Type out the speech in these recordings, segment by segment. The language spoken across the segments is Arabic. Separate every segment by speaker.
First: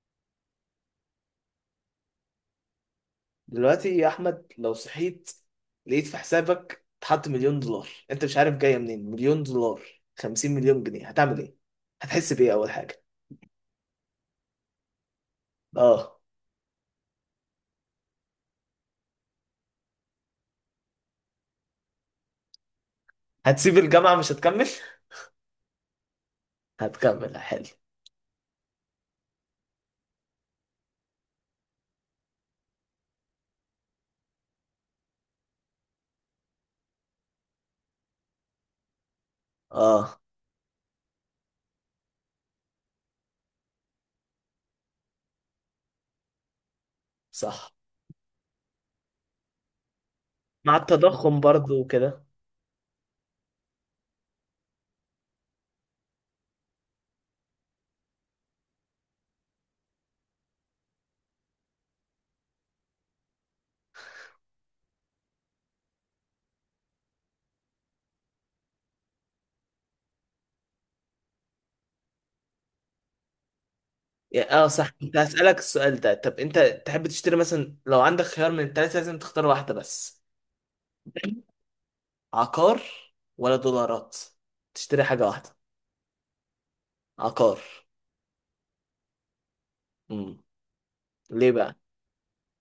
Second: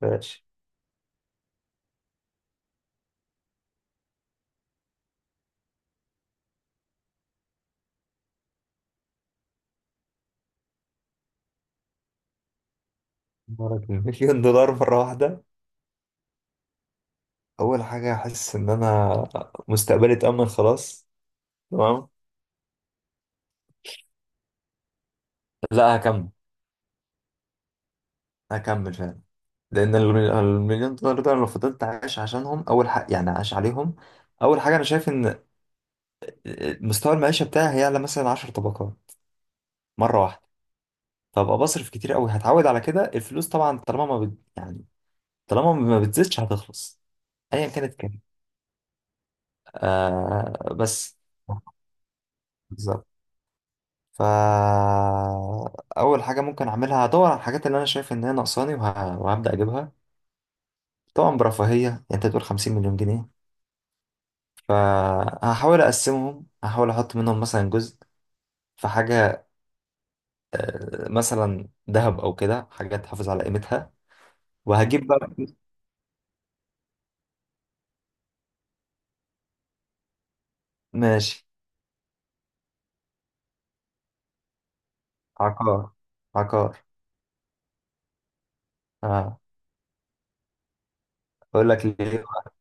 Speaker 1: ماشي.
Speaker 2: دلوقتي يا احمد، لو صحيت لقيت في حسابك اتحط مليون دولار، انت مش عارف جايه منين. مليون دولار، 50 مليون جنيه، هتعمل ايه؟ هتحس بايه اول حاجه؟
Speaker 1: مرض مليون دولار مرة واحدة.
Speaker 2: اه.
Speaker 1: أول حاجة أحس إن أنا مستقبلي اتأمن خلاص. تمام.
Speaker 2: هتسيب الجامعه مش هتكمل؟
Speaker 1: لا، هكمل.
Speaker 2: هتكمل؟ حلو.
Speaker 1: هكمل فعلا. لأن المليون دولار ده، أنا لو فضلت عايش عشانهم، أول حاجة يعني عايش عليهم. أول حاجة أنا شايف إن مستوى المعيشة بتاعي هيعلى مثلا 10 طبقات مرة
Speaker 2: اه،
Speaker 1: واحدة. فأبقى بصرف كتير أوي، هتعود على كده الفلوس. طبعا طالما ما بت... يعني طالما ما بتزيدش هتخلص، أيا
Speaker 2: صح.
Speaker 1: كانت كام. آه
Speaker 2: مع
Speaker 1: بس.
Speaker 2: التضخم برضو وكده.
Speaker 1: بالظبط. فأول حاجة ممكن أعملها هدور على الحاجات اللي أنا شايف إن هي ناقصاني، وهبدأ أجيبها. طبعا برفاهية، يعني أنت تقول 50 مليون جنيه. فهحاول أقسمهم، هحاول أحط منهم مثلا جزء في حاجة، مثلا ذهب أو كده، حاجة تحافظ على قيمتها.
Speaker 2: يعني اه صح،
Speaker 1: وهجيب
Speaker 2: كنت
Speaker 1: بقى.
Speaker 2: هسألك السؤال ده. طب انت تحب تشتري مثلا لو عندك خيار من التلاتة، لازم تختار واحدة بس.
Speaker 1: ماشي.
Speaker 2: عقار ولا دولارات؟ تشتري حاجة واحدة.
Speaker 1: عقار. عقار.
Speaker 2: عقار.
Speaker 1: آه.
Speaker 2: امم
Speaker 1: أقول
Speaker 2: ليه؟
Speaker 1: لك ليه بقى؟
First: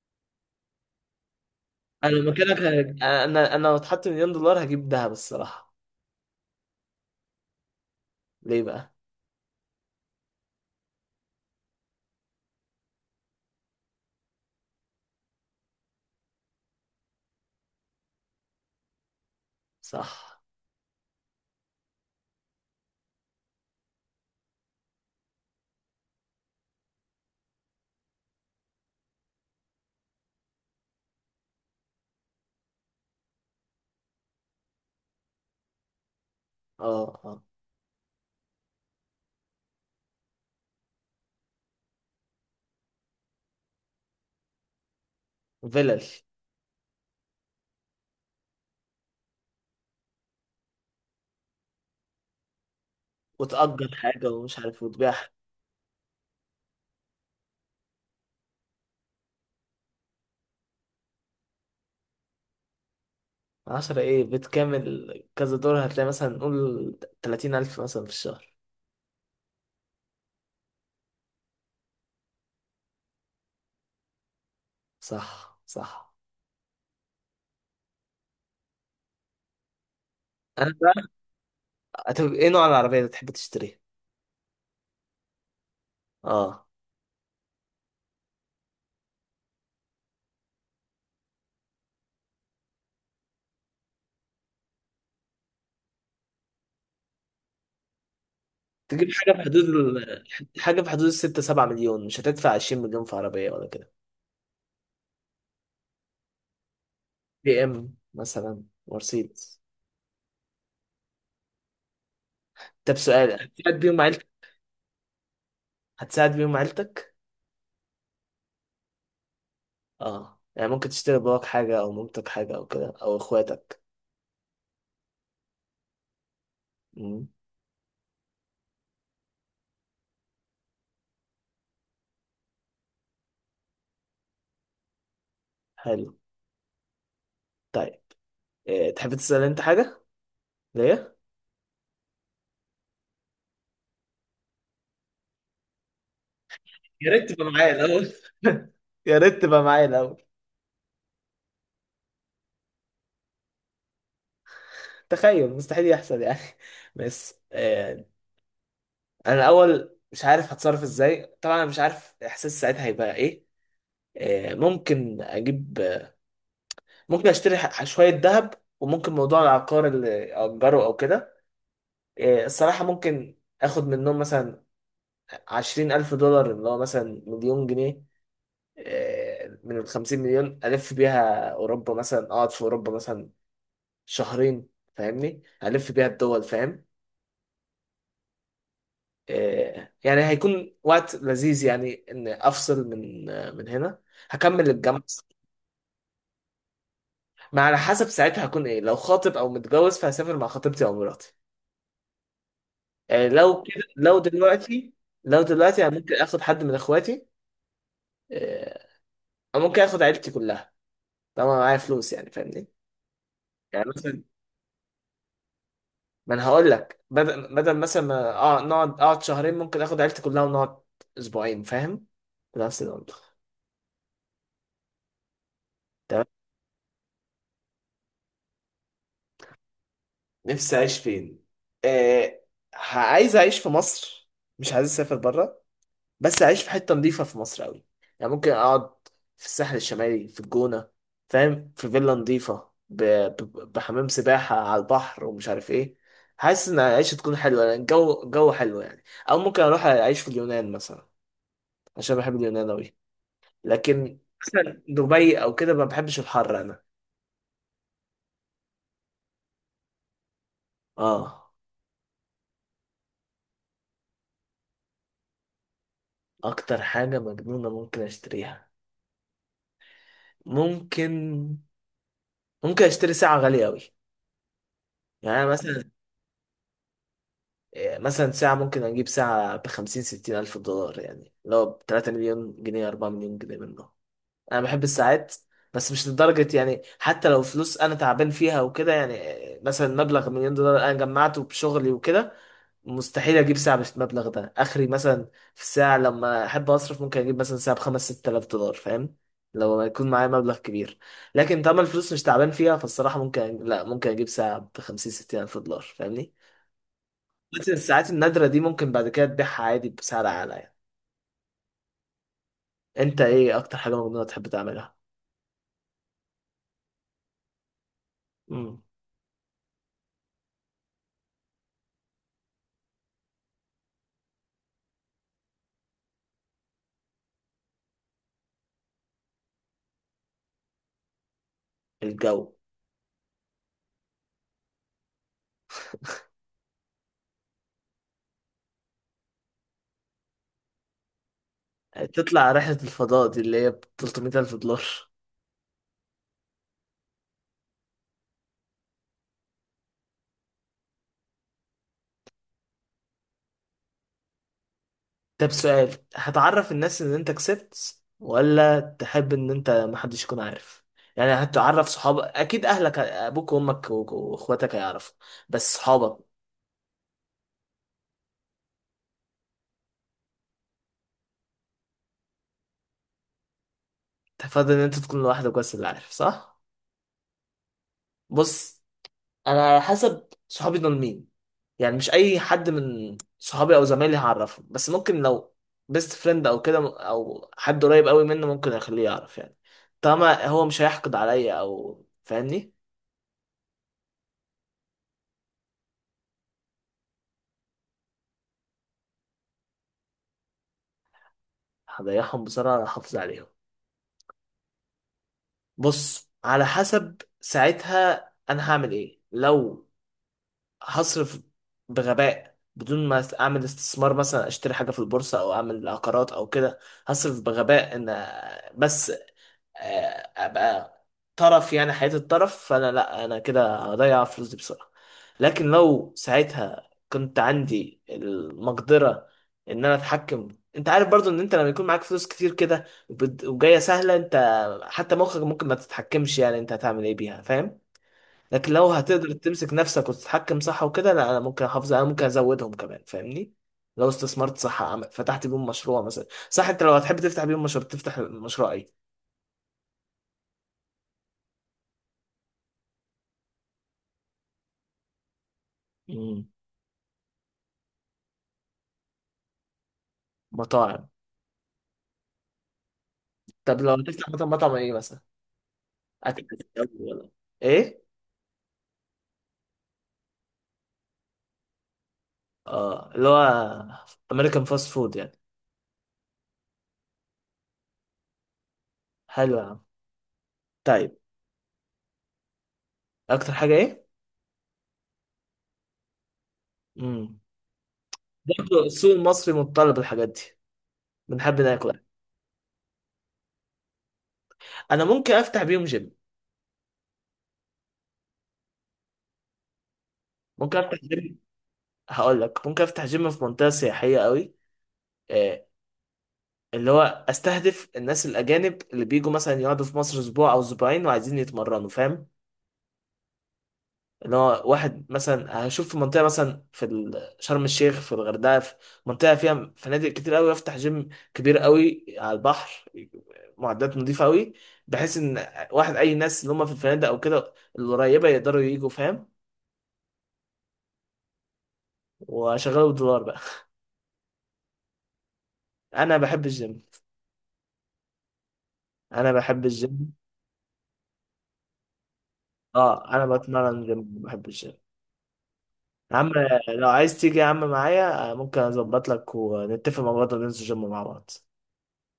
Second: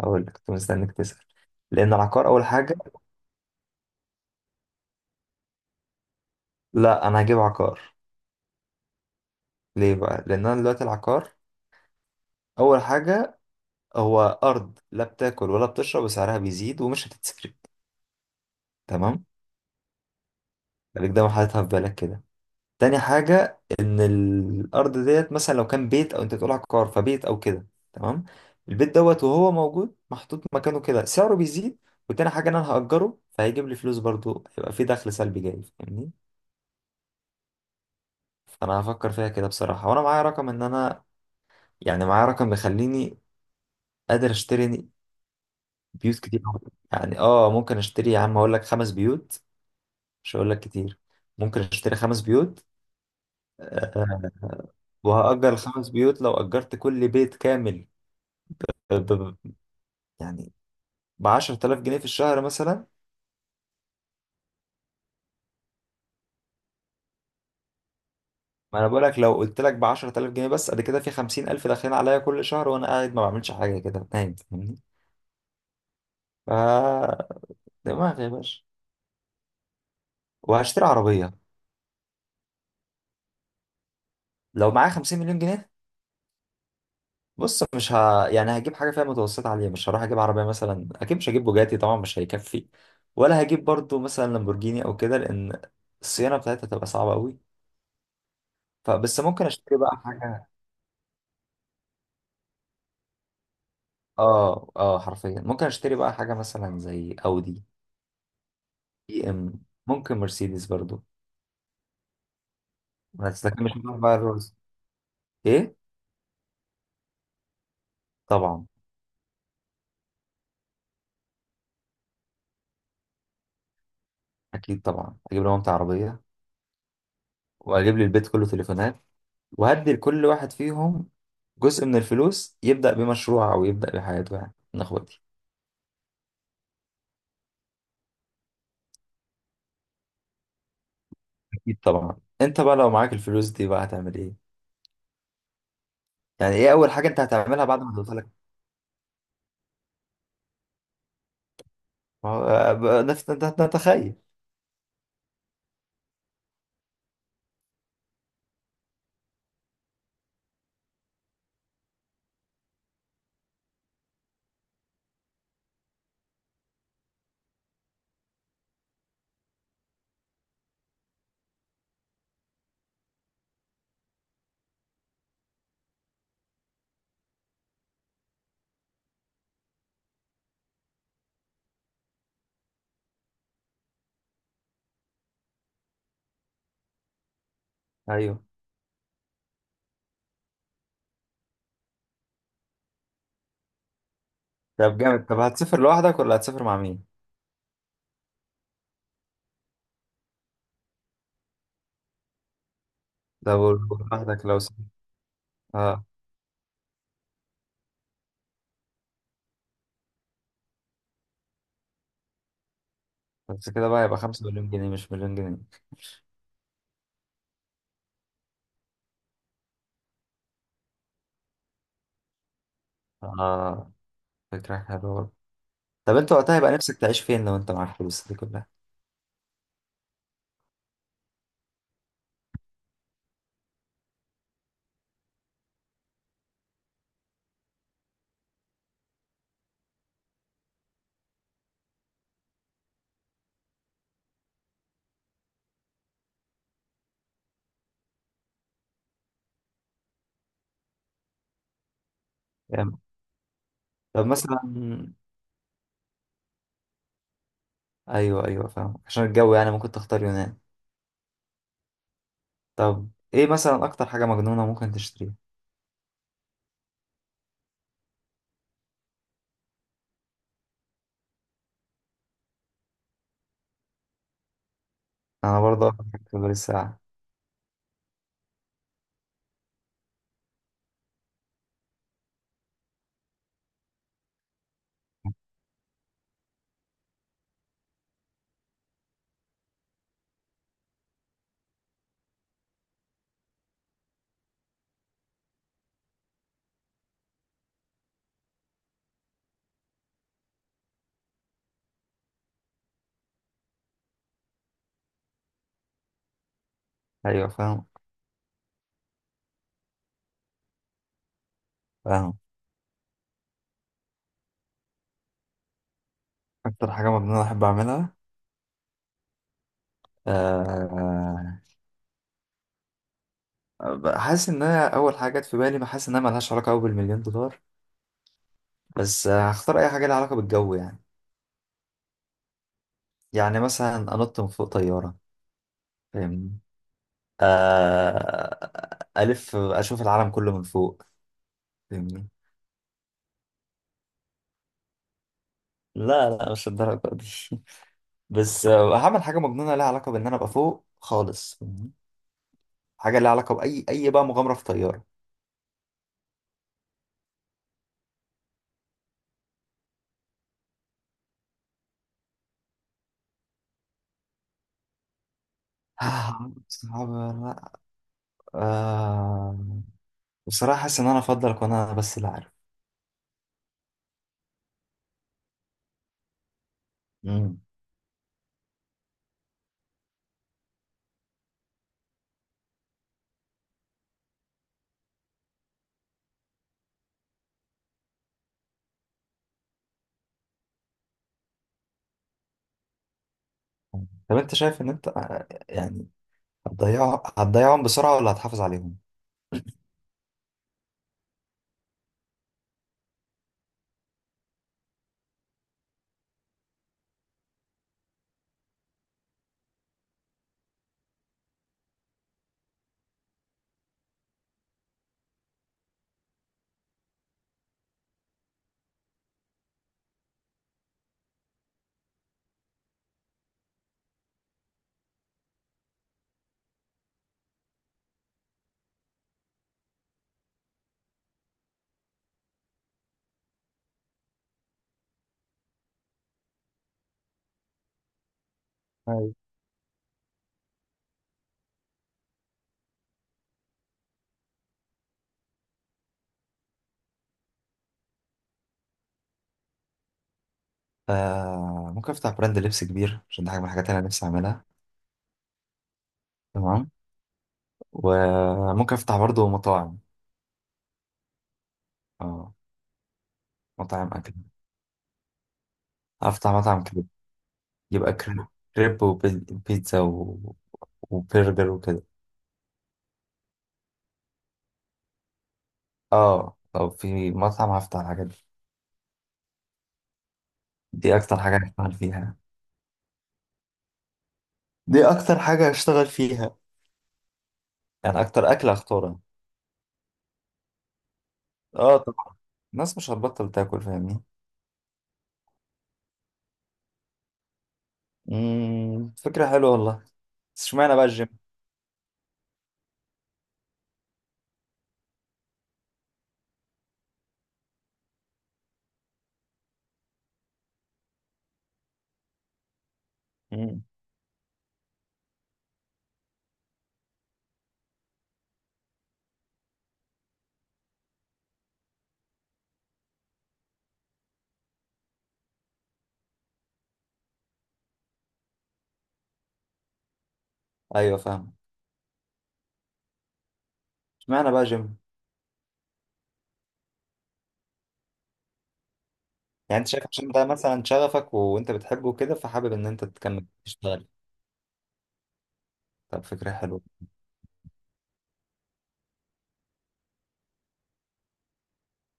Speaker 1: أقول لك كنت مستنيك تسأل. لأن
Speaker 2: انا
Speaker 1: العقار
Speaker 2: لو
Speaker 1: أول
Speaker 2: مكانك
Speaker 1: حاجة.
Speaker 2: هج- انا انا لو اتحط مليون دولار هجيب دهب، الصراحه.
Speaker 1: لا، أنا هجيب عقار.
Speaker 2: ليه بقى؟
Speaker 1: ليه بقى؟ لأن أنا دلوقتي العقار أول حاجة، هو أرض لا بتاكل ولا بتشرب، وسعرها بيزيد ومش هتتسرق. تمام.
Speaker 2: صح.
Speaker 1: خليك دايما حاططها في بالك كده. تاني حاجة إن الأرض ديت مثلا لو كان بيت، أو أنت بتقول عقار فبيت أو كده. تمام. البيت دوت وهو موجود محطوط مكانه كده سعره بيزيد. وتاني حاجة إن أنا هأجره، فهيجيب لي فلوس برضو، هيبقى في دخل سلبي جاي. فاهمني؟
Speaker 2: اه، اه.
Speaker 1: فأنا هفكر فيها كده بصراحة، وأنا معايا رقم إن أنا، يعني معايا رقم بيخليني قادر أشتري
Speaker 2: فيلل
Speaker 1: بيوت كتير أوي. يعني ممكن اشتري، يا عم اقول لك، خمس بيوت. مش هقول لك كتير، ممكن اشتري 5 بيوت.
Speaker 2: وتأجر حاجه
Speaker 1: آه،
Speaker 2: ومش عارف وتبيعها.
Speaker 1: وهأجر الخمس بيوت. لو أجرت كل بيت كامل ب- ب- يعني ب 10,000 جنيه في الشهر مثلا.
Speaker 2: عشرة ايه، بيت كامل كذا دور هتلاقي مثلا، نقول تلاتين ألف مثلا في الشهر.
Speaker 1: ما انا بقول لك، لو قلت لك ب 10,000 جنيه بس، قد كده في 50,000 داخلين عليا كل شهر، وانا قاعد ما بعملش حاجه، كده نايم. فاهمني؟
Speaker 2: صح، صح.
Speaker 1: ف دماغي يا باشا.
Speaker 2: أنا
Speaker 1: وهشتري
Speaker 2: بقى
Speaker 1: عربيه.
Speaker 2: هتبقى إيه نوع العربية اللي تحب تشتريها؟
Speaker 1: لو معايا 50 مليون جنيه،
Speaker 2: آه.
Speaker 1: بص مش ه... يعني هجيب حاجه فيها متوسطه عاليه. مش هروح اجيب عربيه مثلا، اكيد مش هجيب بوجاتي طبعا، مش هيكفي. ولا هجيب برضو مثلا لامبورجيني او كده، لان الصيانه بتاعتها تبقى صعبه قوي.
Speaker 2: تجيب
Speaker 1: فبس
Speaker 2: حاجة في
Speaker 1: ممكن
Speaker 2: حدود
Speaker 1: اشتري بقى
Speaker 2: ال...
Speaker 1: حاجه.
Speaker 2: حاجة في حدود الستة سبعة مليون، مش هتدفع عشرين مليون في عربية ولا كده.
Speaker 1: اه، اه، حرفيا ممكن اشتري بقى حاجه مثلا زي
Speaker 2: بي
Speaker 1: اودي،
Speaker 2: إم مثلا،
Speaker 1: بي
Speaker 2: مرسيدس.
Speaker 1: ام، ممكن مرسيدس برضو.
Speaker 2: طب سؤال،
Speaker 1: بس لكن مش
Speaker 2: هتساعد
Speaker 1: هروح
Speaker 2: بيهم
Speaker 1: بقى
Speaker 2: عيلتك؟
Speaker 1: الرولز. ايه؟
Speaker 2: هتساعد بيهم عيلتك؟
Speaker 1: طبعا.
Speaker 2: اه، يعني ممكن تشتري باباك حاجة أو مامتك حاجة أو كده أو إخواتك.
Speaker 1: اكيد طبعا اجيب لمامتي عربيه،
Speaker 2: مم.
Speaker 1: واجيب للبيت كله تليفونات، وهدي لكل واحد فيهم جزء من الفلوس، يبدا بمشروع او يبدا بحياته، يعني من اخواتي.
Speaker 2: حلو. طيب. إيه، تحب تسأل أنت حاجة؟ ليه؟
Speaker 1: اكيد طبعا. انت بقى لو معاك الفلوس دي بقى هتعمل ايه؟ يعني ايه اول حاجه
Speaker 2: يا
Speaker 1: انت
Speaker 2: ريت تبقى
Speaker 1: هتعملها بعد
Speaker 2: معايا
Speaker 1: ما
Speaker 2: الأول.
Speaker 1: توصل لك؟
Speaker 2: يا ريت تبقى معايا الأول.
Speaker 1: ما هو- بقى نفس، انت تتخيل.
Speaker 2: تخيل، مستحيل يحصل يعني. بس. أنا الأول مش عارف هتصرف إزاي طبعا، أنا مش عارف إحساس ساعتها هيبقى إيه. ممكن أجيب، ممكن أشتري شوية ذهب. وممكن موضوع العقار اللي أجره أو كده. الصراحة ممكن آخد منهم مثلا عشرين ألف دولار، اللي هو مثلا مليون جنيه. من الخمسين مليون، ألف بيها أوروبا مثلا، أقعد في أوروبا مثلا شهرين. فاهمني، ألف بيها الدول، فاهم.
Speaker 1: ايوه.
Speaker 2: يعني هيكون وقت لذيذ يعني إن أفصل من من هنا. هكمل
Speaker 1: طب
Speaker 2: الجامعة.
Speaker 1: جامد، طب هتسافر لوحدك ولا هتسافر مع مين؟
Speaker 2: ما على حسب ساعتها هكون إيه، لو خاطب أو متجوز فهسافر مع خطيبتي أو مراتي. آه، لو
Speaker 1: لو
Speaker 2: كده لو
Speaker 1: لوحدك لو سافر.
Speaker 2: دلوقتي. لو دلوقتي أنا
Speaker 1: اه.
Speaker 2: ممكن آخد حد من إخواتي. آه، أو ممكن آخد عيلتي كلها، طالما معايا فلوس يعني، فاهمني.
Speaker 1: بس
Speaker 2: يعني
Speaker 1: كده بقى يبقى
Speaker 2: مثلا،
Speaker 1: 5 مليون جنيه مش مليون جنيه.
Speaker 2: ما انا هقول لك بدل مثلا ما اقعد شهرين، ممكن اخد عيلتي كلها ونقعد اسبوعين، فاهم. نفس المنطق.
Speaker 1: اه، فكره حلوه برضه. طب
Speaker 2: تمام.
Speaker 1: انت وقتها يبقى نفسك تعيش فين لو انت معاك الفلوس دي كلها؟
Speaker 2: نفسي اعيش فين؟ آه، عايز اعيش في مصر. مش عايز اسافر بره. بس اعيش في حته نظيفه في مصر قوي. يعني ممكن اقعد في الساحل الشمالي، في الجونه، فاهم، في فيلا نظيفه بحمام سباحه على البحر ومش عارف ايه. حاسس ان العيشه تكون حلوه لأن الجو جو حلو يعني. او ممكن اروح اعيش في اليونان مثلا، عشان بحب اليونان قوي.
Speaker 1: جامد.
Speaker 2: لكن
Speaker 1: طب مثلا،
Speaker 2: مثلا دبي او كده ما بحبش الحر انا.
Speaker 1: ايوه ايوه فاهم، عشان الجو يعني ممكن تختار يونان.
Speaker 2: اه،
Speaker 1: طب ايه مثلا اكتر حاجه مجنونه ممكن تشتريها؟
Speaker 2: اكتر حاجه مجنونه ممكن اشتريها. ممكن ممكن اشتري ساعه غاليه قوي. يعني أنا
Speaker 1: انا برضه
Speaker 2: مثلا
Speaker 1: اكتر حاجه في الساعه.
Speaker 2: مثلا ساعه، ممكن اجيب ساعه ب 50 60 الف دولار، يعني لو ب 3 مليون جنيه، 4 مليون جنيه منه. انا بحب الساعات. بس مش لدرجه يعني، حتى لو فلوس انا تعبان فيها وكده يعني. مثلا مبلغ مليون دولار انا جمعته بشغلي وكده، مستحيل اجيب ساعه بالمبلغ ده، اخري مثلا، في الساعه لما احب اصرف ممكن اجيب مثلا ساعه بخمس ست آلاف دولار، فاهم. لو ما يكون معايا مبلغ كبير. لكن طالما الفلوس مش تعبان فيها فالصراحه، ممكن لا، ممكن اجيب ساعه بخمسين ستين الف دولار، فاهمني.
Speaker 1: ايوه
Speaker 2: بس
Speaker 1: فاهم.
Speaker 2: الساعات النادره دي ممكن بعد كده تبيعها عادي بسعر اعلى يعني.
Speaker 1: فاهم.
Speaker 2: انت ايه اكتر حاجه مجنونه تحب تعملها؟
Speaker 1: اكتر حاجه مجنونه احب اعملها.
Speaker 2: امم.
Speaker 1: أه حاسس ان انا اول حاجه جت في بالي، بحس انها ملهاش علاقه قوي بالمليون دولار، بس هختار اي حاجه لها علاقه بالجو. يعني
Speaker 2: الجو.
Speaker 1: يعني مثلا انط من فوق طياره، فاهمني؟ الف، اشوف العالم كله من فوق، فاهمني؟
Speaker 2: تطلع رحله الفضاء دي اللي هي ب 300 الف دولار؟
Speaker 1: لا لا، مش الدرجه دي. بس هعمل حاجه مجنونه لها علاقه بان انا ابقى فوق خالص، فاهمني؟ حاجه لها علاقه باي اي بقى، مغامره في طياره.
Speaker 2: طب سؤال، هتعرف الناس ان انت كسبت ولا تحب ان انت محدش يكون عارف؟ يعني هتعرف صحابك اكيد، اهلك ابوك وامك واخواتك هيعرفوا، بس صحابك.
Speaker 1: صعب ولا لا؟ آه، بصراحة حاسس إن أنا أفضل أكون أنا بس اللي عارف.
Speaker 2: تفضل ان انت تكون لوحدك بس اللي عارف، صح؟
Speaker 1: مم.
Speaker 2: بص، انا على حسب صحابي دول مين. يعني مش اي حد من صحابي او زمايلي هعرفه، بس ممكن لو بيست فريند او كده، او حد قريب قوي منه، ممكن اخليه يعرف يعني، طالما هو مش هيحقد عليا او فاهمني.
Speaker 1: طب أنت شايف إن أنت، يعني هتضيعهم بسرعة ولا هتحافظ عليهم؟
Speaker 2: هضيعهم بسرعة، احافظ عليهم. بص على حسب ساعتها انا هعمل ايه. لو هصرف بغباء بدون ما اعمل استثمار، مثلا اشتري حاجه في البورصه او اعمل عقارات او كده، هصرف بغباء ان، بس ابقى طرف، يعني حياة الطرف، فانا لا، انا كده هضيع فلوس دي بسرعة. لكن لو ساعتها كنت عندي المقدرة ان انا اتحكم، انت عارف برضو ان انت لما يكون معاك فلوس كتير كده وجاية سهلة، انت حتى مخك ممكن ما تتحكمش، يعني انت هتعمل ايه بيها، فاهم. لكن لو هتقدر
Speaker 1: أيوة.
Speaker 2: تمسك نفسك وتتحكم صح وكده، لا، انا ممكن احافظ، انا ممكن ازودهم كمان، فاهمني. لو استثمرت صح، فتحت بيهم مشروع مثلا، صح انت لو هتحب تفتح بيهم مشروع، تفتح مشروع
Speaker 1: آه، ممكن أفتح براند لبس كبير، عشان ده حاجة من الحاجات اللي أنا نفسي أعملها.
Speaker 2: ايه؟
Speaker 1: تمام. وممكن أفتح برضه مطاعم.
Speaker 2: مطاعم.
Speaker 1: آه،
Speaker 2: طب لو
Speaker 1: مطاعم
Speaker 2: هتفتح
Speaker 1: أكل.
Speaker 2: مطعم، مطعم ايه مثلا؟ اكل
Speaker 1: أفتح مطعم كريب.
Speaker 2: ولا ايه؟
Speaker 1: يبقى كريب. كريب وبيتزا وبرجر وكده.
Speaker 2: اه، اللي هو امريكان فاست فود يعني.
Speaker 1: اه، لو في مطعم هفتح الحاجات دي.
Speaker 2: حلو يا عم.
Speaker 1: دي
Speaker 2: طيب.
Speaker 1: اكتر حاجة هشتغل فيها.
Speaker 2: اكتر حاجه ايه؟
Speaker 1: دي اكتر حاجة هشتغل فيها،
Speaker 2: امم.
Speaker 1: يعني اكتر اكلة
Speaker 2: برضه السوق
Speaker 1: هختارها.
Speaker 2: المصري متطلب الحاجات دي، بنحب ناكل.
Speaker 1: اه، الناس مش هتبطل تاكل، فاهمني؟
Speaker 2: انا ممكن افتح بيهم جيم.
Speaker 1: امم، فكرة حلوة والله. بس
Speaker 2: ممكن
Speaker 1: اشمعنى
Speaker 2: افتح
Speaker 1: بقى الجيم؟
Speaker 2: جيم. هقول لك ممكن افتح جيم في منطقه سياحيه قوي، آه، اللي هو استهدف الناس الاجانب اللي بيجوا مثلا يقعدوا في مصر اسبوع او اسبوعين، وعايزين يتمرنوا، فاهم.
Speaker 1: امم.
Speaker 2: ان هو واحد مثلا هشوف في منطقه مثلا، في شرم الشيخ، في الغردقه، في منطقه فيها فنادق كتير قوي، افتح جيم كبير قوي على البحر، معدات نظيفه قوي، بحيث ان واحد، اي ناس اللي هم في الفنادق او كده القريبه، يقدروا يجوا، فاهم.
Speaker 1: ايوه فاهم.
Speaker 2: واشغله بالدولار بقى.
Speaker 1: اشمعنى بقى جيم؟
Speaker 2: انا بحب الجيم، انا بحب
Speaker 1: يعني انت شايف
Speaker 2: الجيم.
Speaker 1: عشان ده مثلا شغفك وانت بتحبه كده، فحابب ان انت
Speaker 2: اه، انا
Speaker 1: تكمل
Speaker 2: بتمرن جيم،
Speaker 1: تشتغل.
Speaker 2: بحب الجيم. يا
Speaker 1: طب
Speaker 2: عم،
Speaker 1: فكرة حلوة.
Speaker 2: لو عايز تيجي يا عم معايا، ممكن اظبط لك ونتفق مع بعض وننزل جيم مع بعض.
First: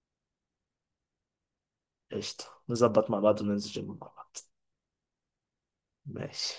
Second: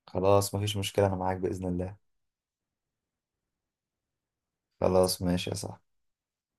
Speaker 1: خلاص مفيش مشكلة، انا معاك بإذن الله.
Speaker 2: قشطه، نظبط مع بعض وننزل جيم مع بعض.
Speaker 1: خلاص، ماشي يا صاحبي.
Speaker 2: ماشي.